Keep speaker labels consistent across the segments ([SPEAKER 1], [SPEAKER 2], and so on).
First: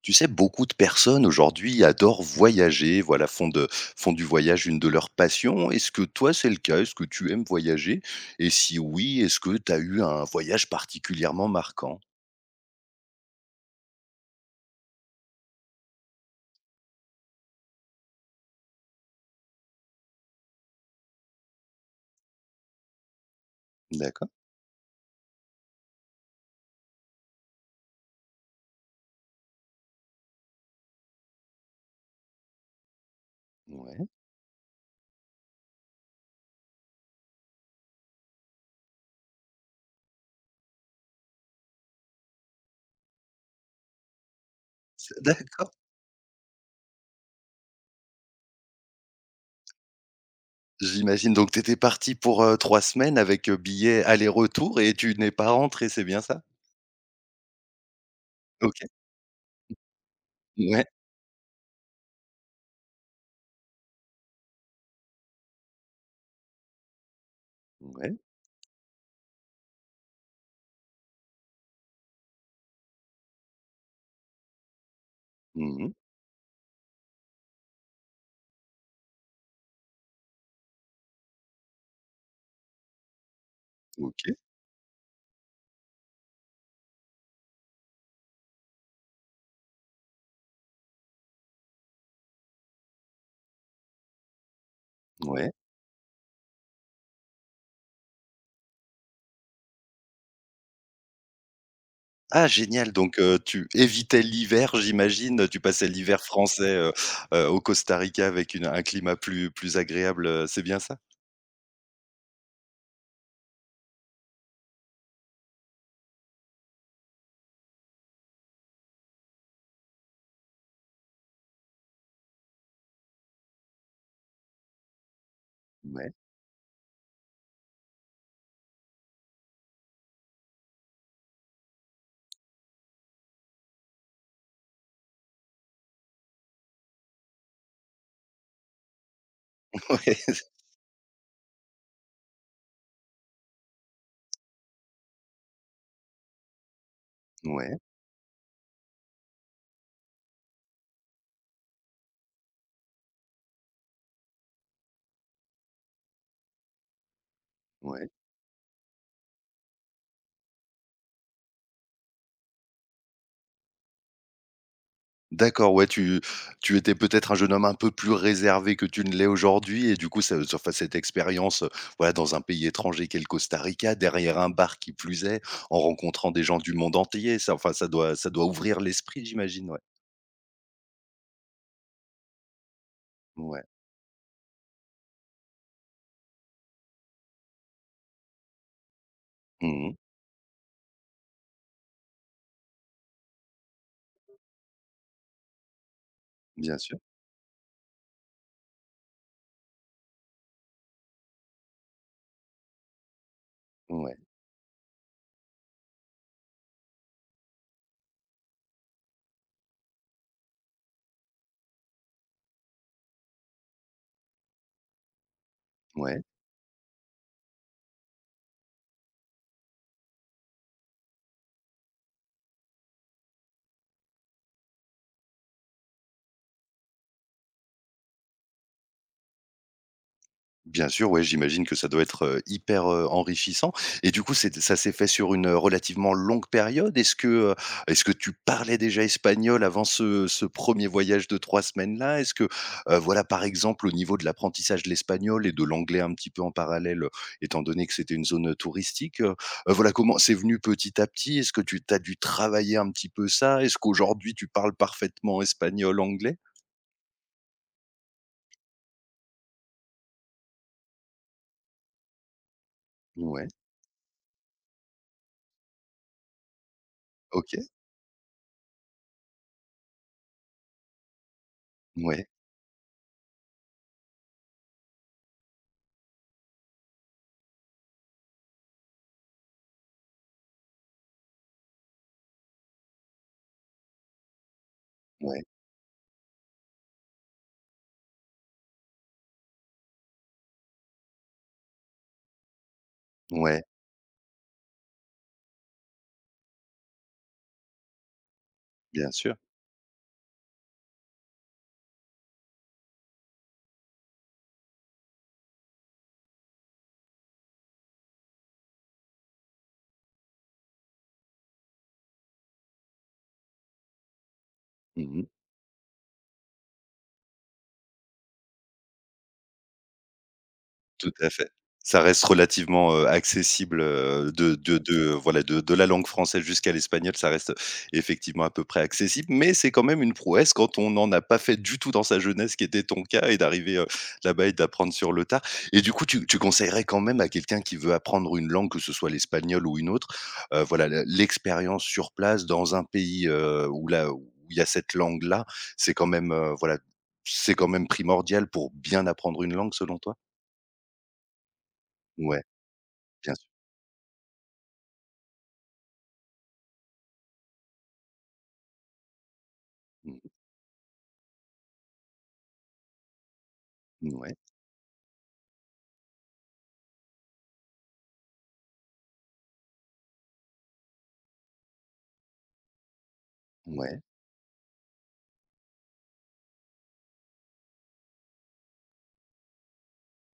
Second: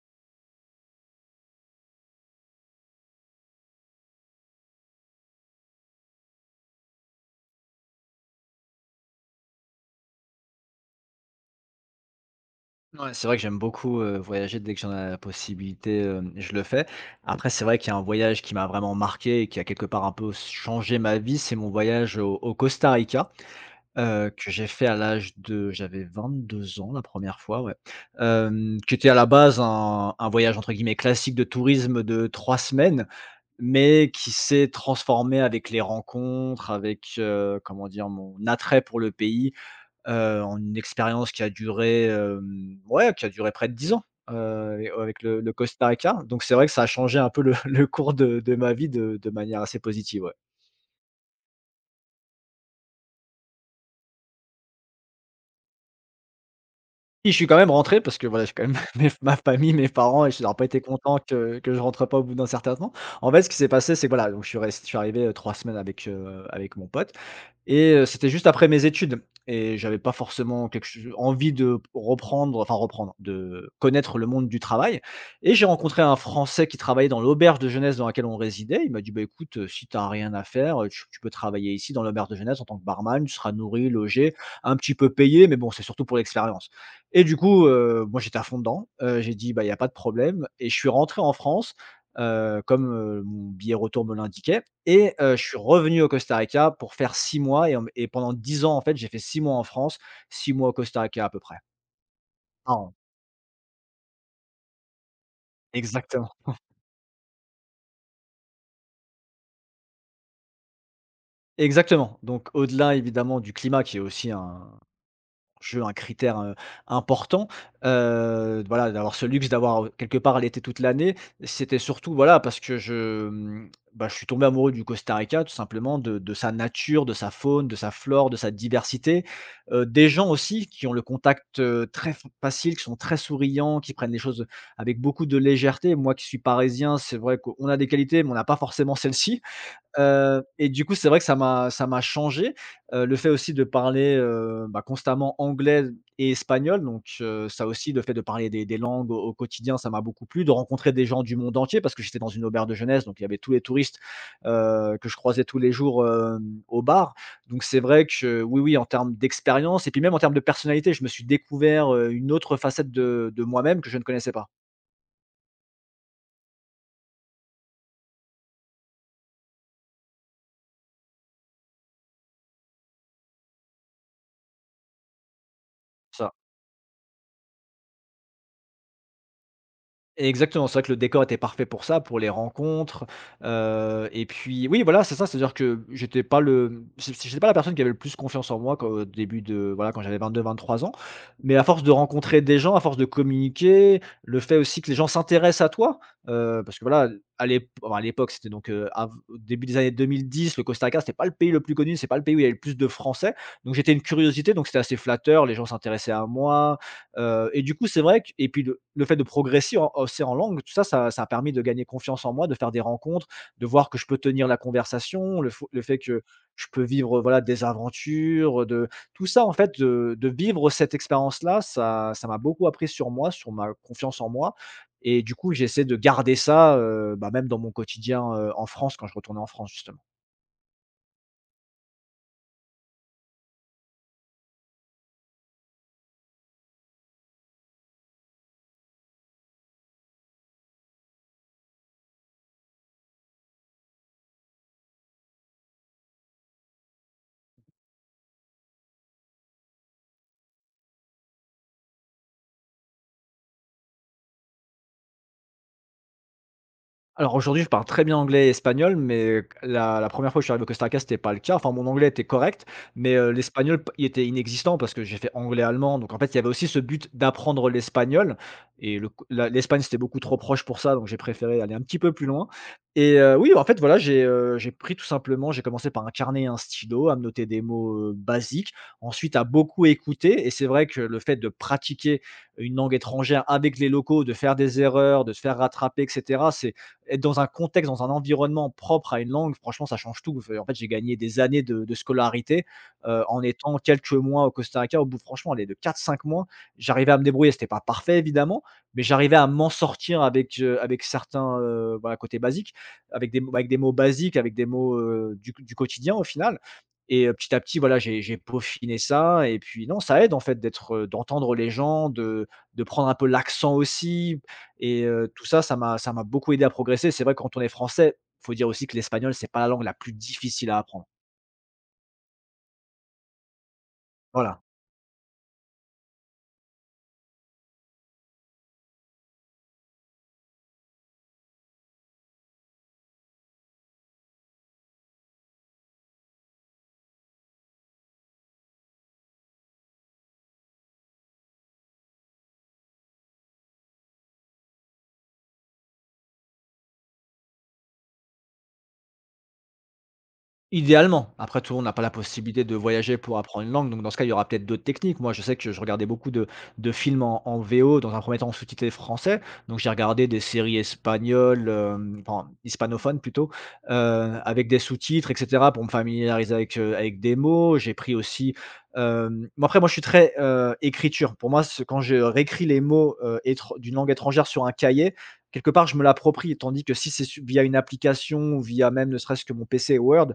[SPEAKER 1] Tu sais, beaucoup de personnes aujourd'hui adorent voyager, voilà, font du voyage une de leurs passions. Est-ce que toi, c'est le cas? Est-ce que tu aimes voyager? Et si oui, est-ce que tu as eu un voyage particulièrement marquant?
[SPEAKER 2] Ouais, c'est vrai que j'aime beaucoup, voyager dès que j'en ai la possibilité, je le fais. Après, c'est vrai qu'il y a un voyage qui m'a vraiment marqué et qui a quelque part un peu changé ma vie, c'est mon voyage au Costa Rica,
[SPEAKER 1] D'accord.
[SPEAKER 2] que j'ai fait à l'âge de j'avais 22 ans la première fois, ouais, qui était à la base un voyage entre guillemets «classique» de tourisme de 3 semaines,
[SPEAKER 1] Ouais.
[SPEAKER 2] mais qui s'est transformé avec les rencontres, avec, comment dire? Mon attrait pour le pays. En une expérience qui a duré, ouais, qui a duré près de 10 ans, et avec le le
[SPEAKER 1] D'accord.
[SPEAKER 2] Costa Rica. Donc c'est vrai que ça a changé un peu le le cours de ma vie de manière assez positive, ouais.
[SPEAKER 1] J'imagine. Donc, tu étais parti pour 3 semaines avec billet aller-retour et tu n'es pas rentré, c'est bien ça?
[SPEAKER 2] Si, je suis quand même rentré parce que voilà, j'ai quand même
[SPEAKER 1] Ok.
[SPEAKER 2] mes ma famille, mes parents et ils auraient pas été
[SPEAKER 1] Ouais.
[SPEAKER 2] contents que je rentre pas au bout d'un certain temps. En fait, ce qui s'est passé, c'est que voilà, donc je suis arrivé, 3 semaines avec, avec mon pote et
[SPEAKER 1] Ouais.
[SPEAKER 2] c'était juste après mes études et j'avais pas forcément quelque ch envie de reprendre, enfin reprendre, de connaître le monde du travail et j'ai
[SPEAKER 1] Mhm.
[SPEAKER 2] rencontré un Français qui travaillait dans l'auberge de jeunesse dans laquelle on résidait. Il m'a dit: «Bah, écoute, si t'as rien à faire, tu peux travailler ici dans l'auberge de jeunesse en tant que barman, tu seras nourri,
[SPEAKER 1] Ok.
[SPEAKER 2] logé, un petit peu payé, mais bon, c'est surtout pour l'expérience». Et du coup, moi, j'étais à fond dedans. J'ai dit: «Bah, il y a pas de problème» et je suis rentré en France, comme, mon billet retour me l'indiquait et je
[SPEAKER 1] Ouais.
[SPEAKER 2] suis revenu au Costa Rica pour faire 6 mois et pendant 10 ans, en fait, j'ai fait 6 mois en France, 6 mois au Costa Rica à peu près,
[SPEAKER 1] Ah
[SPEAKER 2] par
[SPEAKER 1] génial,
[SPEAKER 2] an.
[SPEAKER 1] donc tu évitais l'hiver j'imagine, tu passais l'hiver
[SPEAKER 2] Exactement,
[SPEAKER 1] français, au Costa Rica avec une un climat plus agréable, c'est bien ça?
[SPEAKER 2] exactement. Donc au-delà évidemment du climat qui est aussi un Jeu un critère, important, voilà, d'avoir ce luxe d'avoir, quelque part l'été toute l'année. C'était surtout, voilà, parce que je, mmh, bah, je suis tombé amoureux du Costa Rica tout simplement,
[SPEAKER 1] Ouais,
[SPEAKER 2] de sa nature, de sa faune, de sa flore, de sa diversité, des gens aussi qui ont le contact, très f facile, qui sont très souriants, qui prennent les choses, avec beaucoup de légèreté. Moi qui suis parisien, c'est vrai qu'on a des qualités, mais on n'a pas forcément celle-ci.
[SPEAKER 1] ouais,
[SPEAKER 2] Et du coup, c'est vrai que ça m'a changé, le fait aussi de parler, bah, constamment anglais et espagnol donc ça
[SPEAKER 1] ouais,
[SPEAKER 2] aussi, le fait de parler des langues au quotidien, ça m'a beaucoup plu. De rencontrer des gens du monde entier parce que j'étais dans une auberge de jeunesse donc il y avait tous les touristes, que je croisais tous les jours, au bar donc c'est vrai
[SPEAKER 1] ouais.
[SPEAKER 2] que oui, oui, en termes d'expérience et puis même en termes de personnalité, je me suis découvert, une autre facette de moi-même que je ne connaissais pas,
[SPEAKER 1] D'accord, ouais, tu étais peut-être un jeune homme un peu plus réservé que tu ne l'es aujourd'hui et du coup ça ce enfin cette expérience, voilà, dans un pays étranger qu'est le Costa Rica, derrière un bar qui plus est, en rencontrant
[SPEAKER 2] ça.
[SPEAKER 1] des gens du monde entier, ça enfin ça doit ouvrir l'esprit j'imagine, ouais.
[SPEAKER 2] Exactement, c'est vrai que le décor était parfait pour ça, pour les rencontres,
[SPEAKER 1] Ouais.
[SPEAKER 2] et puis oui, voilà, c'est ça, c'est-à-dire que j'étais pas la personne qui avait le plus confiance en moi quand au début de voilà,
[SPEAKER 1] Mmh.
[SPEAKER 2] quand j'avais 22, 23 ans. Mais à force de rencontrer des gens, à force de communiquer, le fait aussi que les gens s'intéressent à toi,
[SPEAKER 1] Bien
[SPEAKER 2] parce que
[SPEAKER 1] sûr.
[SPEAKER 2] voilà, à l'ép enfin à l'époque, c'était donc, av au début des années 2010, le Costa Rica, c'était pas le pays le plus connu, c'est pas le pays où il y avait le plus de Français. Donc j'étais une
[SPEAKER 1] Ouais,
[SPEAKER 2] curiosité, donc c'était assez flatteur, les gens s'intéressaient à moi. Et du coup, c'est vrai que et puis le fait de progresser en aussi en langue, tout ça, ça a permis de gagner confiance en moi, de faire des rencontres, de voir que je peux tenir la conversation, le fait
[SPEAKER 1] ouais.
[SPEAKER 2] que je peux vivre, voilà, des aventures, de tout ça, en fait, de vivre cette expérience-là, ça m'a beaucoup appris sur moi, sur ma confiance en moi et du coup, j'essaie de garder ça, bah, même dans mon quotidien, en France, quand je retournais en France, justement.
[SPEAKER 1] Bien sûr, ouais, j'imagine que ça doit être, hyper, enrichissant et du coup, c'est ça s'est fait sur une, relativement longue période. Est-ce que tu parlais déjà espagnol avant ce 1 voyage de 3 semaines-là? Est-ce que, voilà, par exemple, au niveau de l'apprentissage de l'espagnol et de l'anglais un petit peu en parallèle, étant donné que c'était une zone touristique, voilà, comment c'est venu petit à petit? Est-ce que tu as dû travailler un petit peu ça? Est-ce qu'aujourd'hui tu parles parfaitement espagnol, anglais?
[SPEAKER 2] Alors aujourd'hui, je parle très bien anglais et espagnol, mais la 1re fois que je suis arrivé au Costa Rica, c'était pas le cas. Enfin, mon anglais était correct, mais
[SPEAKER 1] Ouais,
[SPEAKER 2] l'espagnol p il était inexistant parce que j'ai fait anglais-allemand, donc en fait, il y avait aussi ce but
[SPEAKER 1] OK,
[SPEAKER 2] d'apprendre l'espagnol et le c la l'Espagne, c'était beaucoup trop proche pour ça, donc j'ai préféré aller un petit peu
[SPEAKER 1] ouais,
[SPEAKER 2] plus loin et oui, en fait, voilà, j'ai pris tout simplement j'ai commencé par un carnet et un stylo, à me noter des mots, basiques, ensuite à beaucoup écouter et c'est vrai que le fait de pratiquer une langue étrangère avec les locaux, de faire des erreurs, de se
[SPEAKER 1] ouais,
[SPEAKER 2] faire rattraper et cetera, c'est être dans un contexte, dans un environnement propre à une langue, franchement, ça change tout. En fait, j'ai gagné des années de scolarité en
[SPEAKER 1] ouais,
[SPEAKER 2] étant quelques mois au Costa Rica. Au bout, franchement, allez, de 4, 5 mois, j'arrivais à me débrouiller. C'était pas parfait, évidemment, mais
[SPEAKER 1] bien sûr.
[SPEAKER 2] j'arrivais à m'en sortir avec, avec certains voilà, côtés basiques, avec des mots basiques, avec des mots du quotidien au final. Et petit à petit, voilà, j'ai peaufiné ça. Et puis, non, ça aide en fait d'être, d'entendre les gens, de prendre un peu l'accent aussi, et
[SPEAKER 1] Mmh.
[SPEAKER 2] tout ça, ça m'a beaucoup aidé à progresser. C'est vrai, que quand on est français, faut dire aussi que l'espagnol, c'est pas la langue la plus difficile à apprendre.
[SPEAKER 1] Tout à fait. Ça reste relativement, accessible, de
[SPEAKER 2] Voilà.
[SPEAKER 1] de de voilà, de la langue française jusqu'à l'espagnol, ça reste effectivement à peu près accessible, mais c'est quand même une prouesse quand on n'en a pas fait du tout dans sa jeunesse, qui était ton cas, et d'arriver, là-bas et d'apprendre sur le tas, et du coup, tu conseillerais quand même à quelqu'un qui veut apprendre une langue, que ce soit l'espagnol ou une autre, voilà, le l'expérience sur place dans un pays, où là où il y a cette langue-là, c'est quand même, voilà, c'est quand même primordial pour bien apprendre une langue selon toi?
[SPEAKER 2] Idéalement, après tout, on n'a pas la
[SPEAKER 1] Ouais.
[SPEAKER 2] possibilité de voyager
[SPEAKER 1] Bien
[SPEAKER 2] pour
[SPEAKER 1] sûr.
[SPEAKER 2] apprendre une langue, donc dans ce cas, il y aura peut-être d'autres techniques. Moi, je sais que je regardais beaucoup de films en VO, dans un premier temps sous-titrés français, donc j'ai
[SPEAKER 1] Mmh
[SPEAKER 2] regardé des séries espagnoles, enfin hispanophones plutôt,
[SPEAKER 1] mh. Ouais,
[SPEAKER 2] heu, avec des sous-titres et cetera pour me familiariser avec, avec des mots. J'ai pris aussi, hem, moi après moi je suis très, écriture. Pour moi, ce quand je réécris les mots, étr d'une
[SPEAKER 1] ouais,
[SPEAKER 2] langue étrangère sur un cahier, quelque part je me l'approprie, tandis que si c'est su via une application ou via même ne serait-ce que mon PC Word,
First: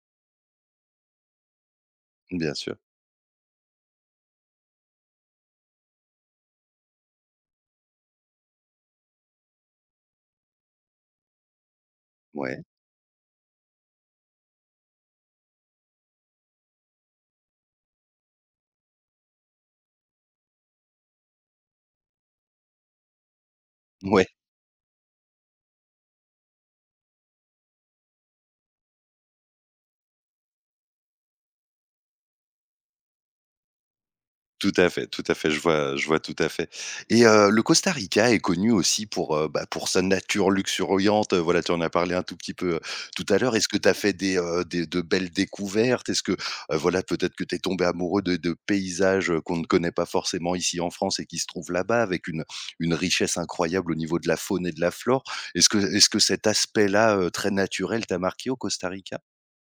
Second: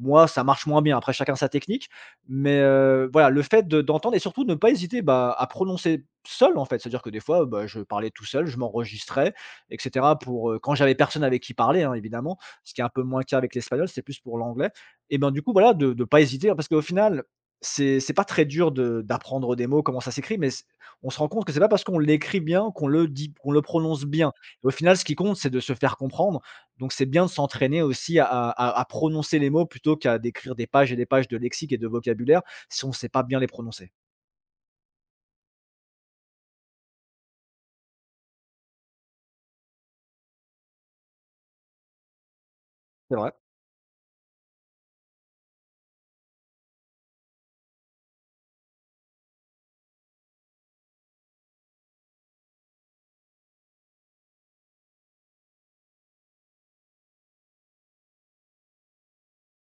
[SPEAKER 2] moi, ça marche moins bien. Après, chacun sa technique.
[SPEAKER 1] bien
[SPEAKER 2] Mais
[SPEAKER 1] sûr.
[SPEAKER 2] voilà, le fait de d'entendre et surtout ne pas hésiter, bah, à prononcer seul, en fait. C'est-à-dire que des fois, bah, je parlais tout seul, je m'enregistrais et cetera pour, quand j'avais personne avec qui parler, hein, évidemment.
[SPEAKER 1] Ouais,
[SPEAKER 2] Ce qui est un peu moins le cas avec l'espagnol, c'est plus pour l'anglais et ben, du coup, voilà, de ne pas hésiter, hein, parce qu'au final, c'est pas très dur de d'apprendre des mots, comment ça s'écrit, mais c on se rend compte que c'est pas parce qu'on l'écrit bien qu'on le prononce
[SPEAKER 1] ouais,
[SPEAKER 2] bien. Au final, ce qui compte, c'est de se faire comprendre donc c'est bien de s'entraîner aussi à prononcer les mots plutôt qu'à décrire des pages et des pages de lexique et de vocabulaire si on ne sait pas bien les prononcer.
[SPEAKER 1] tout à fait, je vois tout à fait. Et le Costa Rica est connu aussi pour, bah, pour sa nature luxuriante, voilà, tu en as parlé un tout petit peu,
[SPEAKER 2] C'est
[SPEAKER 1] tout
[SPEAKER 2] vrai.
[SPEAKER 1] à l'heure. Est-ce que tu as fait des, de belles découvertes? Est-ce que, voilà, peut-être que tu es tombé amoureux de paysages, qu'on ne connaît pas forcément ici en France et qui se trouvent là-bas avec une richesse incroyable au niveau de la faune et de la flore? Est-ce que cet aspect-là, très naturel t'a marqué au Costa Rica?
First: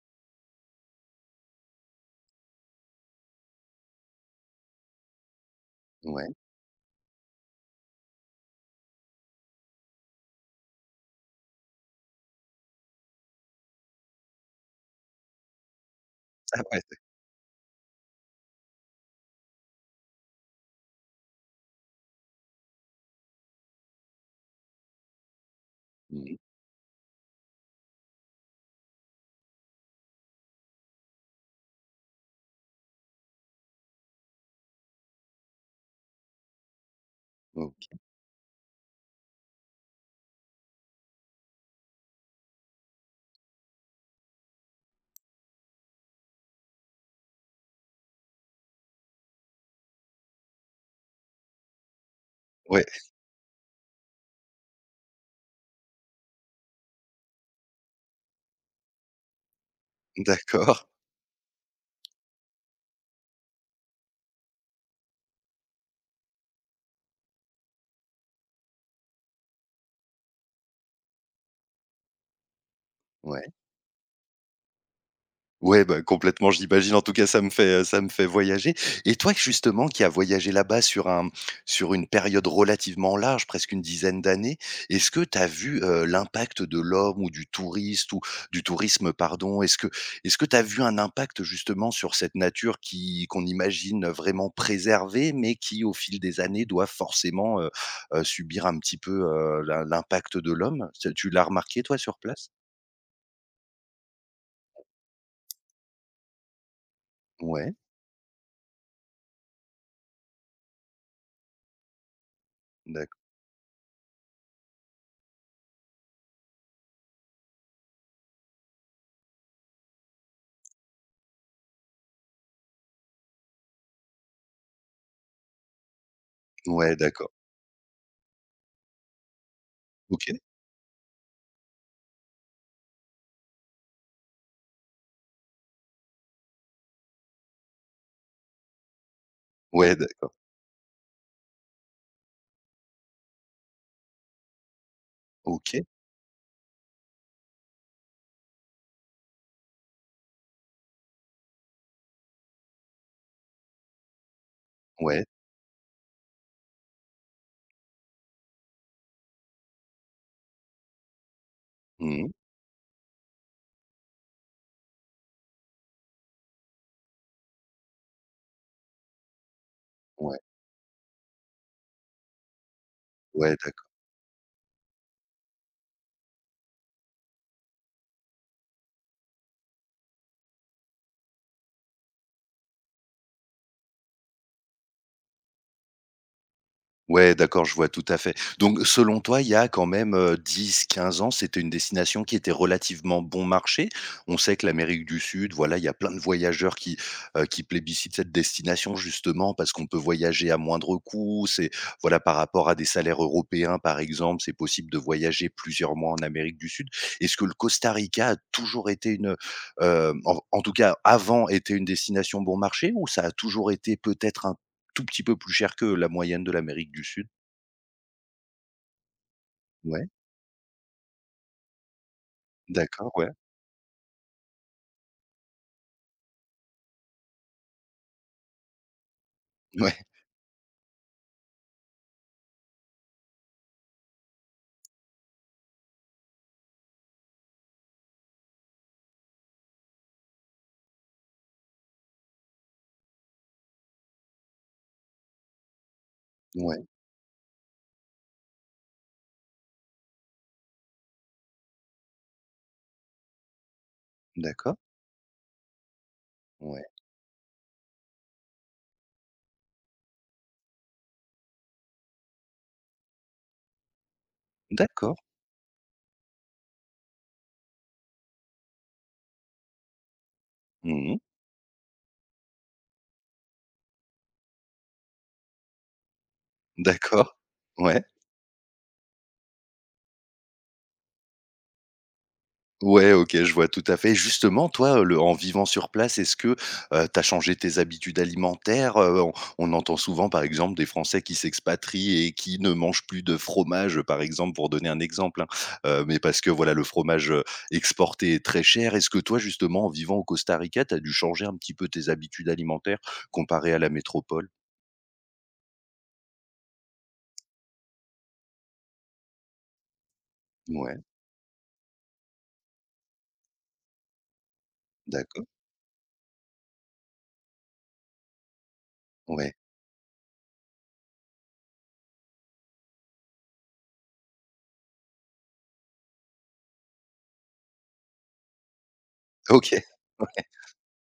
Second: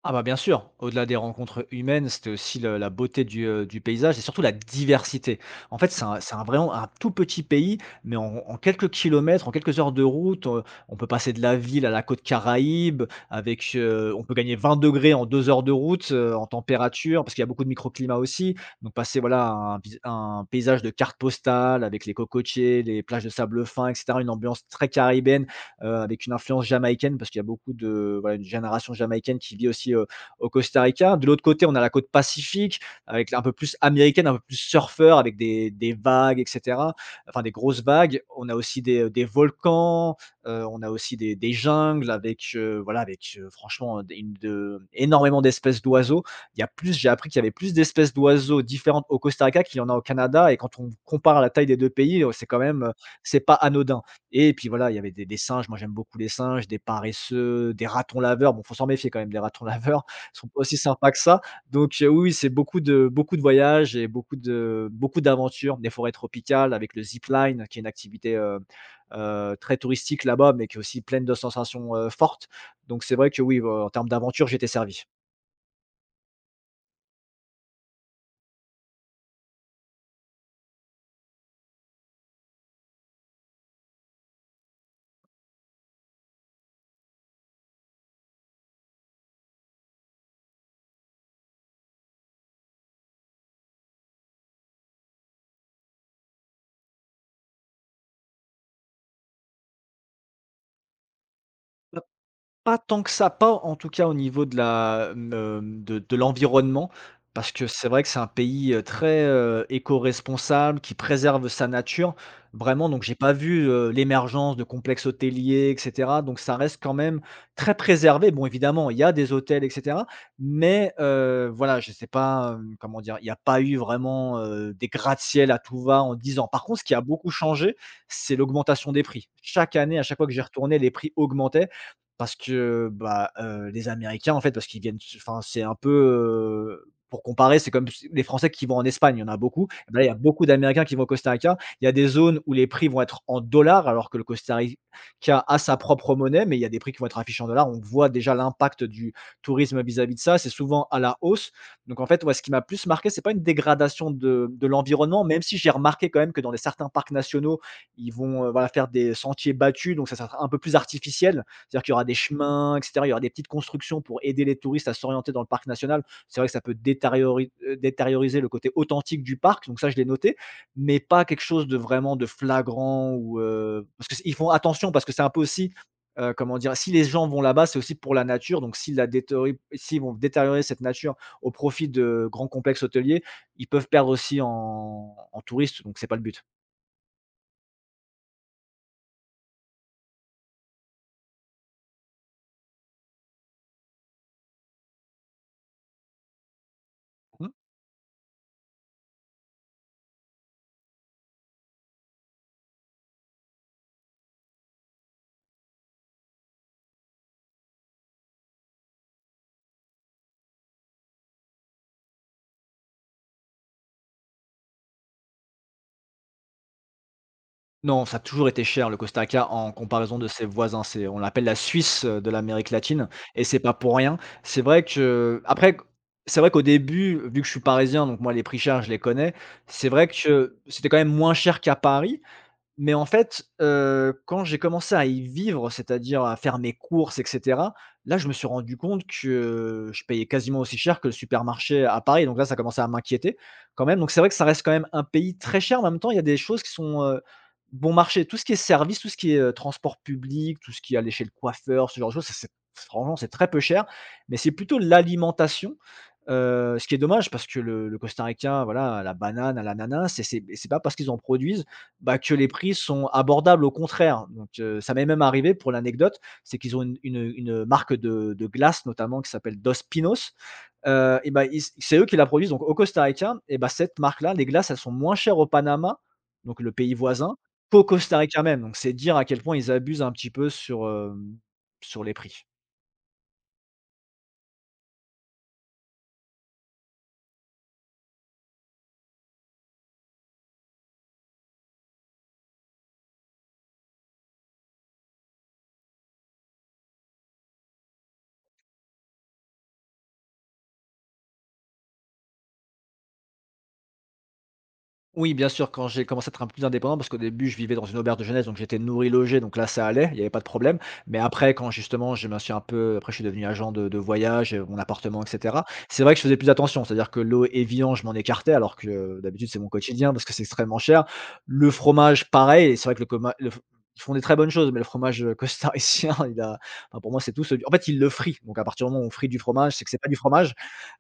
[SPEAKER 2] Ah bah, bien sûr, au-delà des rencontres humaines, c'était aussi le la beauté du paysage et surtout la diversité. En fait,
[SPEAKER 1] Ouais.
[SPEAKER 2] c'est un vraiment un tout petit pays, mais en quelques kilomètres, en quelques heures de route, on peut passer de la ville à la côte Caraïbe avec, on peut gagner 20 degrés en 2 heures de route, en
[SPEAKER 1] Ah ouais,
[SPEAKER 2] température, parce qu'il y a beaucoup de microclimats aussi. Donc passer, voilà, à un paysage de carte postale avec les cocotiers, les plages de sable fin et cetera, une ambiance très caribéenne avec une
[SPEAKER 1] mmh.
[SPEAKER 2] influence jamaïcaine parce qu'il y a beaucoup de voilà, une génération jamaïcaine qui vit aussi, au Costa Rica. De l'autre côté, on a la côte pacifique avec un peu plus américaine, un peu plus surfeur avec des vagues et cetera, enfin des
[SPEAKER 1] Donc
[SPEAKER 2] grosses vagues. On a aussi des volcans, on a aussi des jungles avec, voilà, avec, franchement, des une de énormément d'espèces d'oiseaux. Il y a plus j'ai appris qu'il y avait plus d'espèces d'oiseaux différentes au Costa Rica qu'il y en a au Canada, et quand on compare la taille des 2 pays, c'est quand même,
[SPEAKER 1] ouais,
[SPEAKER 2] c'est pas anodin. Et puis voilà, il y avait des singes, moi j'aime beaucoup les singes, des paresseux, des ratons laveurs. Bon, faut s'en méfier quand même des ratons laveurs, ils sont pas aussi
[SPEAKER 1] d'accord,
[SPEAKER 2] sympas que ça. Donc oui, oui, c'est beaucoup de voyages et beaucoup d'aventures. Des forêts tropicales avec le zipline, qui est une activité très touristique là-bas, mais qui est aussi pleine de sensations fortes. Donc c'est vrai que
[SPEAKER 1] ouais.
[SPEAKER 2] oui, en termes d'aventure, j'étais servi.
[SPEAKER 1] Ouais, bah, complètement, j'imagine, en tout cas, ça me fait, voyager. Et toi, justement, qui as voyagé là-bas sur une période relativement large, presque une dizaine d'années, est-ce que tu as vu, l'impact de l'homme ou du touriste ou du tourisme, pardon? Est-ce que tu as vu un impact, justement, sur cette nature qui qu'on imagine vraiment préservée, mais qui, au fil des années, doit forcément, subir un petit peu, l'impact de l'homme? Tu l'as remarqué, toi, sur place?
[SPEAKER 2] Pas tant que ça, pas en tout cas au niveau de la, de l'environnement, parce que
[SPEAKER 1] Ouais.
[SPEAKER 2] c'est vrai que c'est un pays, très, éco-responsable, qui préserve sa nature. Vraiment, donc
[SPEAKER 1] D'acc
[SPEAKER 2] j'ai pas vu, l'émergence de complexes hôteliers et cetera, donc ça reste quand même très préservé. Bon, évidemment, il y a des hôtels et cetera, mais voilà, je sais pas, comment dire? Il y a pas eu vraiment, des gratte-ciel à tout va en 10 ans. Par contre, ce
[SPEAKER 1] ouais,
[SPEAKER 2] qui a beaucoup
[SPEAKER 1] d'accord.
[SPEAKER 2] changé, c'est l'augmentation des prix. Chaque année, à chaque fois que j'y
[SPEAKER 1] OK.
[SPEAKER 2] retournais, les prix augmentaient parce que, bah, les Américains, en fait, parce qu'ils viennent, enfin, c'est un peu, pour comparer, c'est comme s les Français qui vont en Espagne, il y en a beaucoup. Et
[SPEAKER 1] Ouais,
[SPEAKER 2] bah, là, il y a
[SPEAKER 1] d'accord.
[SPEAKER 2] beaucoup d'Américains qui vont au Costa Rica. Il y a des zones où les prix vont être en dollars, alors que le Costa Rica a sa
[SPEAKER 1] OK.
[SPEAKER 2] propre monnaie, mais il y a des prix qui vont être affichés en dollars. On voit déjà l'impact du tourisme vis-à-vis de ça. C'est souvent à la hausse. Donc en fait, ouais, ce qui m'a plus marqué, c'est pas une dégradation de
[SPEAKER 1] Ouais.
[SPEAKER 2] l'environnement, même si j'ai remarqué quand même que dans des certains parcs nationaux, ils vont, voilà, faire des sentiers battus, donc ça sera un peu plus artificiel. C'est-à-dire qu'il y aura des
[SPEAKER 1] Mmh mh.
[SPEAKER 2] chemins, et cetera. Il y aura des petites constructions pour aider les touristes à s'orienter dans le parc national. C'est vrai que ça peut détérioriser le côté authentique du parc, donc ça, je l'ai noté,
[SPEAKER 1] Ouais.
[SPEAKER 2] mais pas quelque chose de vraiment de flagrant ou,
[SPEAKER 1] Ouais, d'ac
[SPEAKER 2] parce qu'ils font attention, parce que c'est un peu aussi, comment dire? Si les gens vont là-bas, c'est aussi pour la nature, donc s'ils vont détériorer cette nature au profit de grands complexes hôteliers, ils peuvent perdre aussi en touristes, donc c'est pas le but.
[SPEAKER 1] Ouais, d'accord, je vois tout à fait. Donc, selon toi, il y a quand même, 10-15 ans, c'était une destination qui était relativement bon marché? On sait que l'Amérique du Sud, voilà, il y a plein de voyageurs qui, plébiscitent cette destination justement parce qu'on peut voyager à moindre coût. C'est, voilà, par rapport à des salaires européens, par exemple, c'est possible de voyager plusieurs mois en Amérique du Sud. Est-ce que le Costa Rica a toujours été en tout cas, avant, était une destination bon marché, ou ça a toujours été peut-être un tout petit peu plus cher que la moyenne de l'Amérique du Sud?
[SPEAKER 2] Non, ça a toujours été cher le Costa Rica en
[SPEAKER 1] Ouais,
[SPEAKER 2] comparaison de ses voisins. C'est, on l'appelle la Suisse, de l'Amérique latine,
[SPEAKER 1] d'accord, ouais,
[SPEAKER 2] et c'est pas pour rien. C'est vrai que, après, c'est vrai qu'au début, vu que je suis parisien, donc moi les prix chers, je les connais, c'est
[SPEAKER 1] ouais,
[SPEAKER 2] vrai que c'était quand même moins cher qu'à Paris, mais en fait, quand j'ai commencé à y vivre, c'est-à-dire à faire mes courses et cetera, là, je me suis rendu compte que je payais quasiment aussi cher que le supermarché à Paris, donc là, ça commençait à m'inquiéter quand même. Donc c'est vrai que ça reste quand même un pays très cher, mais en même temps, il y a des choses qui
[SPEAKER 1] ouais,
[SPEAKER 2] sont, bon marché. Tout ce qui est service, tout ce qui est, transport public, tout ce qui est aller chez le coiffeur, ce genre de choses, ça c'est franchement, c'est très peu cher, mais c'est
[SPEAKER 1] d'accord,
[SPEAKER 2] plutôt l'alimentation,
[SPEAKER 1] ouais,
[SPEAKER 2] ce qui est dommage parce que le Costa Ricain, voilà, à la banane, à l'ananas, et c'est pas parce qu'ils en produisent, bah, que les prix sont abordables, au contraire. Donc, ça m'est
[SPEAKER 1] d'accord,
[SPEAKER 2] même arrivé, pour l'anecdote, c'est qu'ils ont marque de glace notamment qui s'appelle Dos Pinos,
[SPEAKER 1] mmh,
[SPEAKER 2] et bah, ils c'est eux qui la produisent donc au Costa Rica, et bah, cette marque-là, les glaces, elles sont moins chères au Panama, donc le pays
[SPEAKER 1] d'accord,
[SPEAKER 2] voisin, qu'au
[SPEAKER 1] ouais.
[SPEAKER 2] Costa Rica même. Donc c'est dire à quel point ils abusent un petit peu sur, sur les prix.
[SPEAKER 1] Ouais, OK, je vois tout à fait. Justement, toi, le en vivant sur place, est-ce que, tu as changé tes habitudes alimentaires? On entend souvent, par exemple, des Français qui s'expatrient et qui ne mangent plus de fromage, par exemple, pour donner un exemple, hein. Mais parce que, voilà, le fromage, exporté est très cher. Est-ce que toi, justement, en vivant au Costa Rica, tu as dû changer un petit peu tes habitudes alimentaires comparé à la métropole?
[SPEAKER 2] Oui, bien sûr, quand j'ai commencé à être un peu plus indépendant, parce qu'au début, je vivais dans une auberge de jeunesse, donc j'étais nourri, logé, donc là, ça allait, il n'y avait pas de problème.
[SPEAKER 1] Ouais,
[SPEAKER 2] Mais après, quand justement, je me suis un peu, après, je suis devenu agent de voyage, mon appartement,
[SPEAKER 1] d'accord,
[SPEAKER 2] etc. C'est vrai que je faisais plus attention, c'est-à-dire que l'eau et viande, je m'en écartais, alors que d'habitude,
[SPEAKER 1] ouais.
[SPEAKER 2] c'est mon quotidien parce que c'est extrêmement cher. Le fromage, pareil, et c'est vrai que le, coma- le f- ils font des très bonnes choses, mais le fromage costaricien, enfin, pour moi, c'est tout. En fait, il le frit. Donc, à partir du moment où on frit du fromage,
[SPEAKER 1] OK.
[SPEAKER 2] c'est que c'est pas du fromage.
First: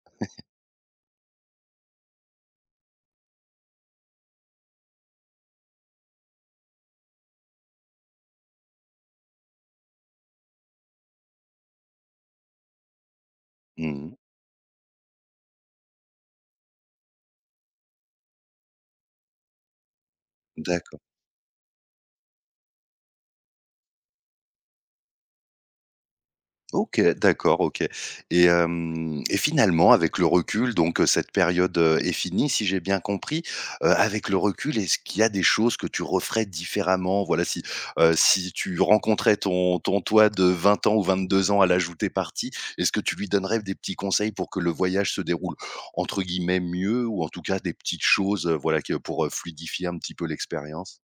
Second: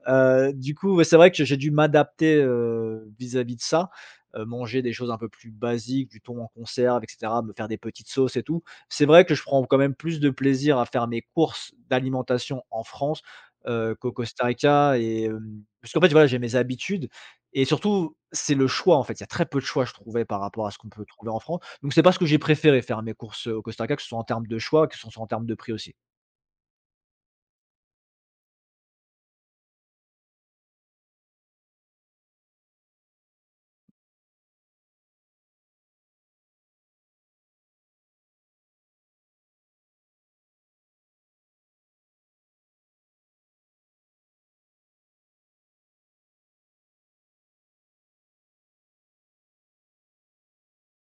[SPEAKER 2] Du coup, ouais, c'est vrai que j'ai dû m'adapter, vis-à-vis de ça, manger des choses un peu plus basiques, du thon en conserve et cetera, me faire des petites sauces et tout. C'est vrai que je prends quand même plus de plaisir à faire mes courses d'alimentation en France, qu'au
[SPEAKER 1] Mmh.
[SPEAKER 2] Costa Rica, parce qu'en fait, voilà, j'ai mes habitudes, et surtout, c'est le choix, en fait. Il y a très peu de choix, je trouvais, par rapport à ce qu'on
[SPEAKER 1] D'accord.
[SPEAKER 2] peut trouver en France. Donc c'est pas ce que j'ai préféré, faire mes courses, au Costa Rica, que ce soit en termes de choix, que ce soit en termes de prix aussi.
[SPEAKER 1] OK, d'accord, OK, et finalement, avec le recul donc, cette période, est finie si j'ai bien compris. Avec le recul, est-ce qu'il y a des choses que tu referais différemment? Voilà, si tu rencontrais ton toi de 20 ans ou 22 ans à l'âge où tu parti, est-ce que tu lui donnerais des petits conseils pour que le voyage se déroule entre guillemets «mieux», ou en tout cas des petites choses, voilà, que pour, fluidifier un petit peu l'expérience?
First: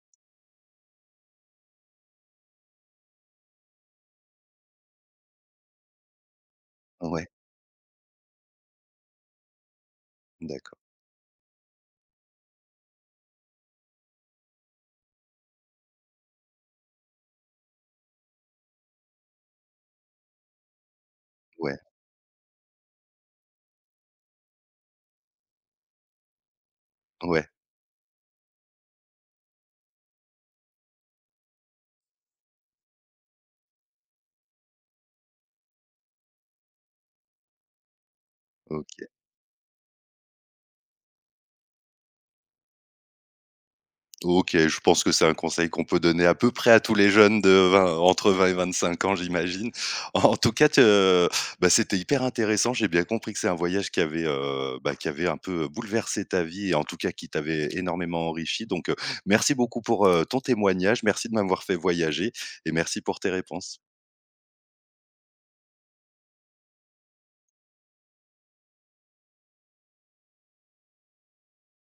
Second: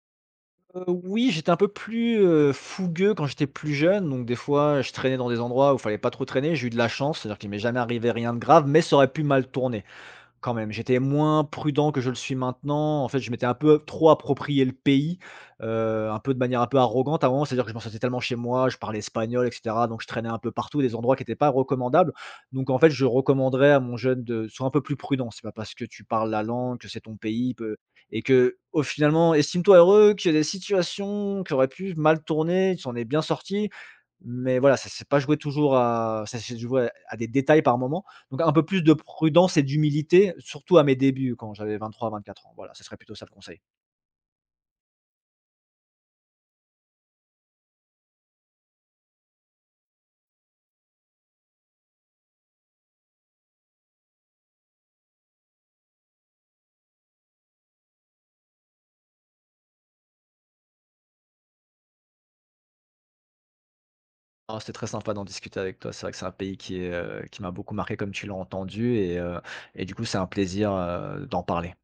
[SPEAKER 2] Oui, j'étais un peu plus, fougueux quand j'étais plus jeune, donc des fois, je traînais dans des endroits où fallait pas trop traîner. J'ai eu de la chance,
[SPEAKER 1] Ouais,
[SPEAKER 2] c'est-à-dire qu'il m'est jamais arrivé rien de grave, mais ça aurait pu mal tourner. Quand même,
[SPEAKER 1] d'accord.
[SPEAKER 2] j'étais moins prudent que je le suis maintenant. En fait, je m'étais un peu trop approprié le pays, un peu de manière un peu arrogante avant. C'est-à-dire que je m'en sentais tellement chez moi, je parlais espagnol et cetera, donc je traînais un peu partout, des endroits qui n'étaient pas
[SPEAKER 1] Ouais,
[SPEAKER 2] recommandables. Donc en fait, je recommanderais à mon jeune de sois un peu plus prudent. C'est pas parce que tu parles la langue, que c'est ton
[SPEAKER 1] ouais,
[SPEAKER 2] pays peu, et que au finalement, estime-toi heureux qu'il y a des situations qui auraient pu mal tourner, tu en es bien sorti. Mais voilà, ça s'est pas joué toujours à ça s'est joué à des détails par moment, donc un peu plus de
[SPEAKER 1] OK.
[SPEAKER 2] prudence et d'humilité, surtout à mes débuts quand j'avais 23-24 ans. Voilà, ce serait plutôt ça le conseil.
[SPEAKER 1] OK, je pense que c'est un conseil qu'on peut donner à peu près à tous les jeunes de 20 entre 20 et 25 ans, j'imagine. En tout cas, te bah, c'était hyper intéressant. J'ai bien compris que c'est un voyage qui avait, un peu, bouleversé ta vie, et en tout cas qui t'avait énormément enrichi, donc, merci beaucoup pour, ton témoignage. Merci de m'avoir fait voyager et merci pour tes réponses.
[SPEAKER 2] Ah, c'était très sympa d'en discuter avec toi. C'est vrai que c'est un pays qui est, qui m'a beaucoup marqué comme tu l'as entendu, et du coup, c'est un plaisir, d'en parler.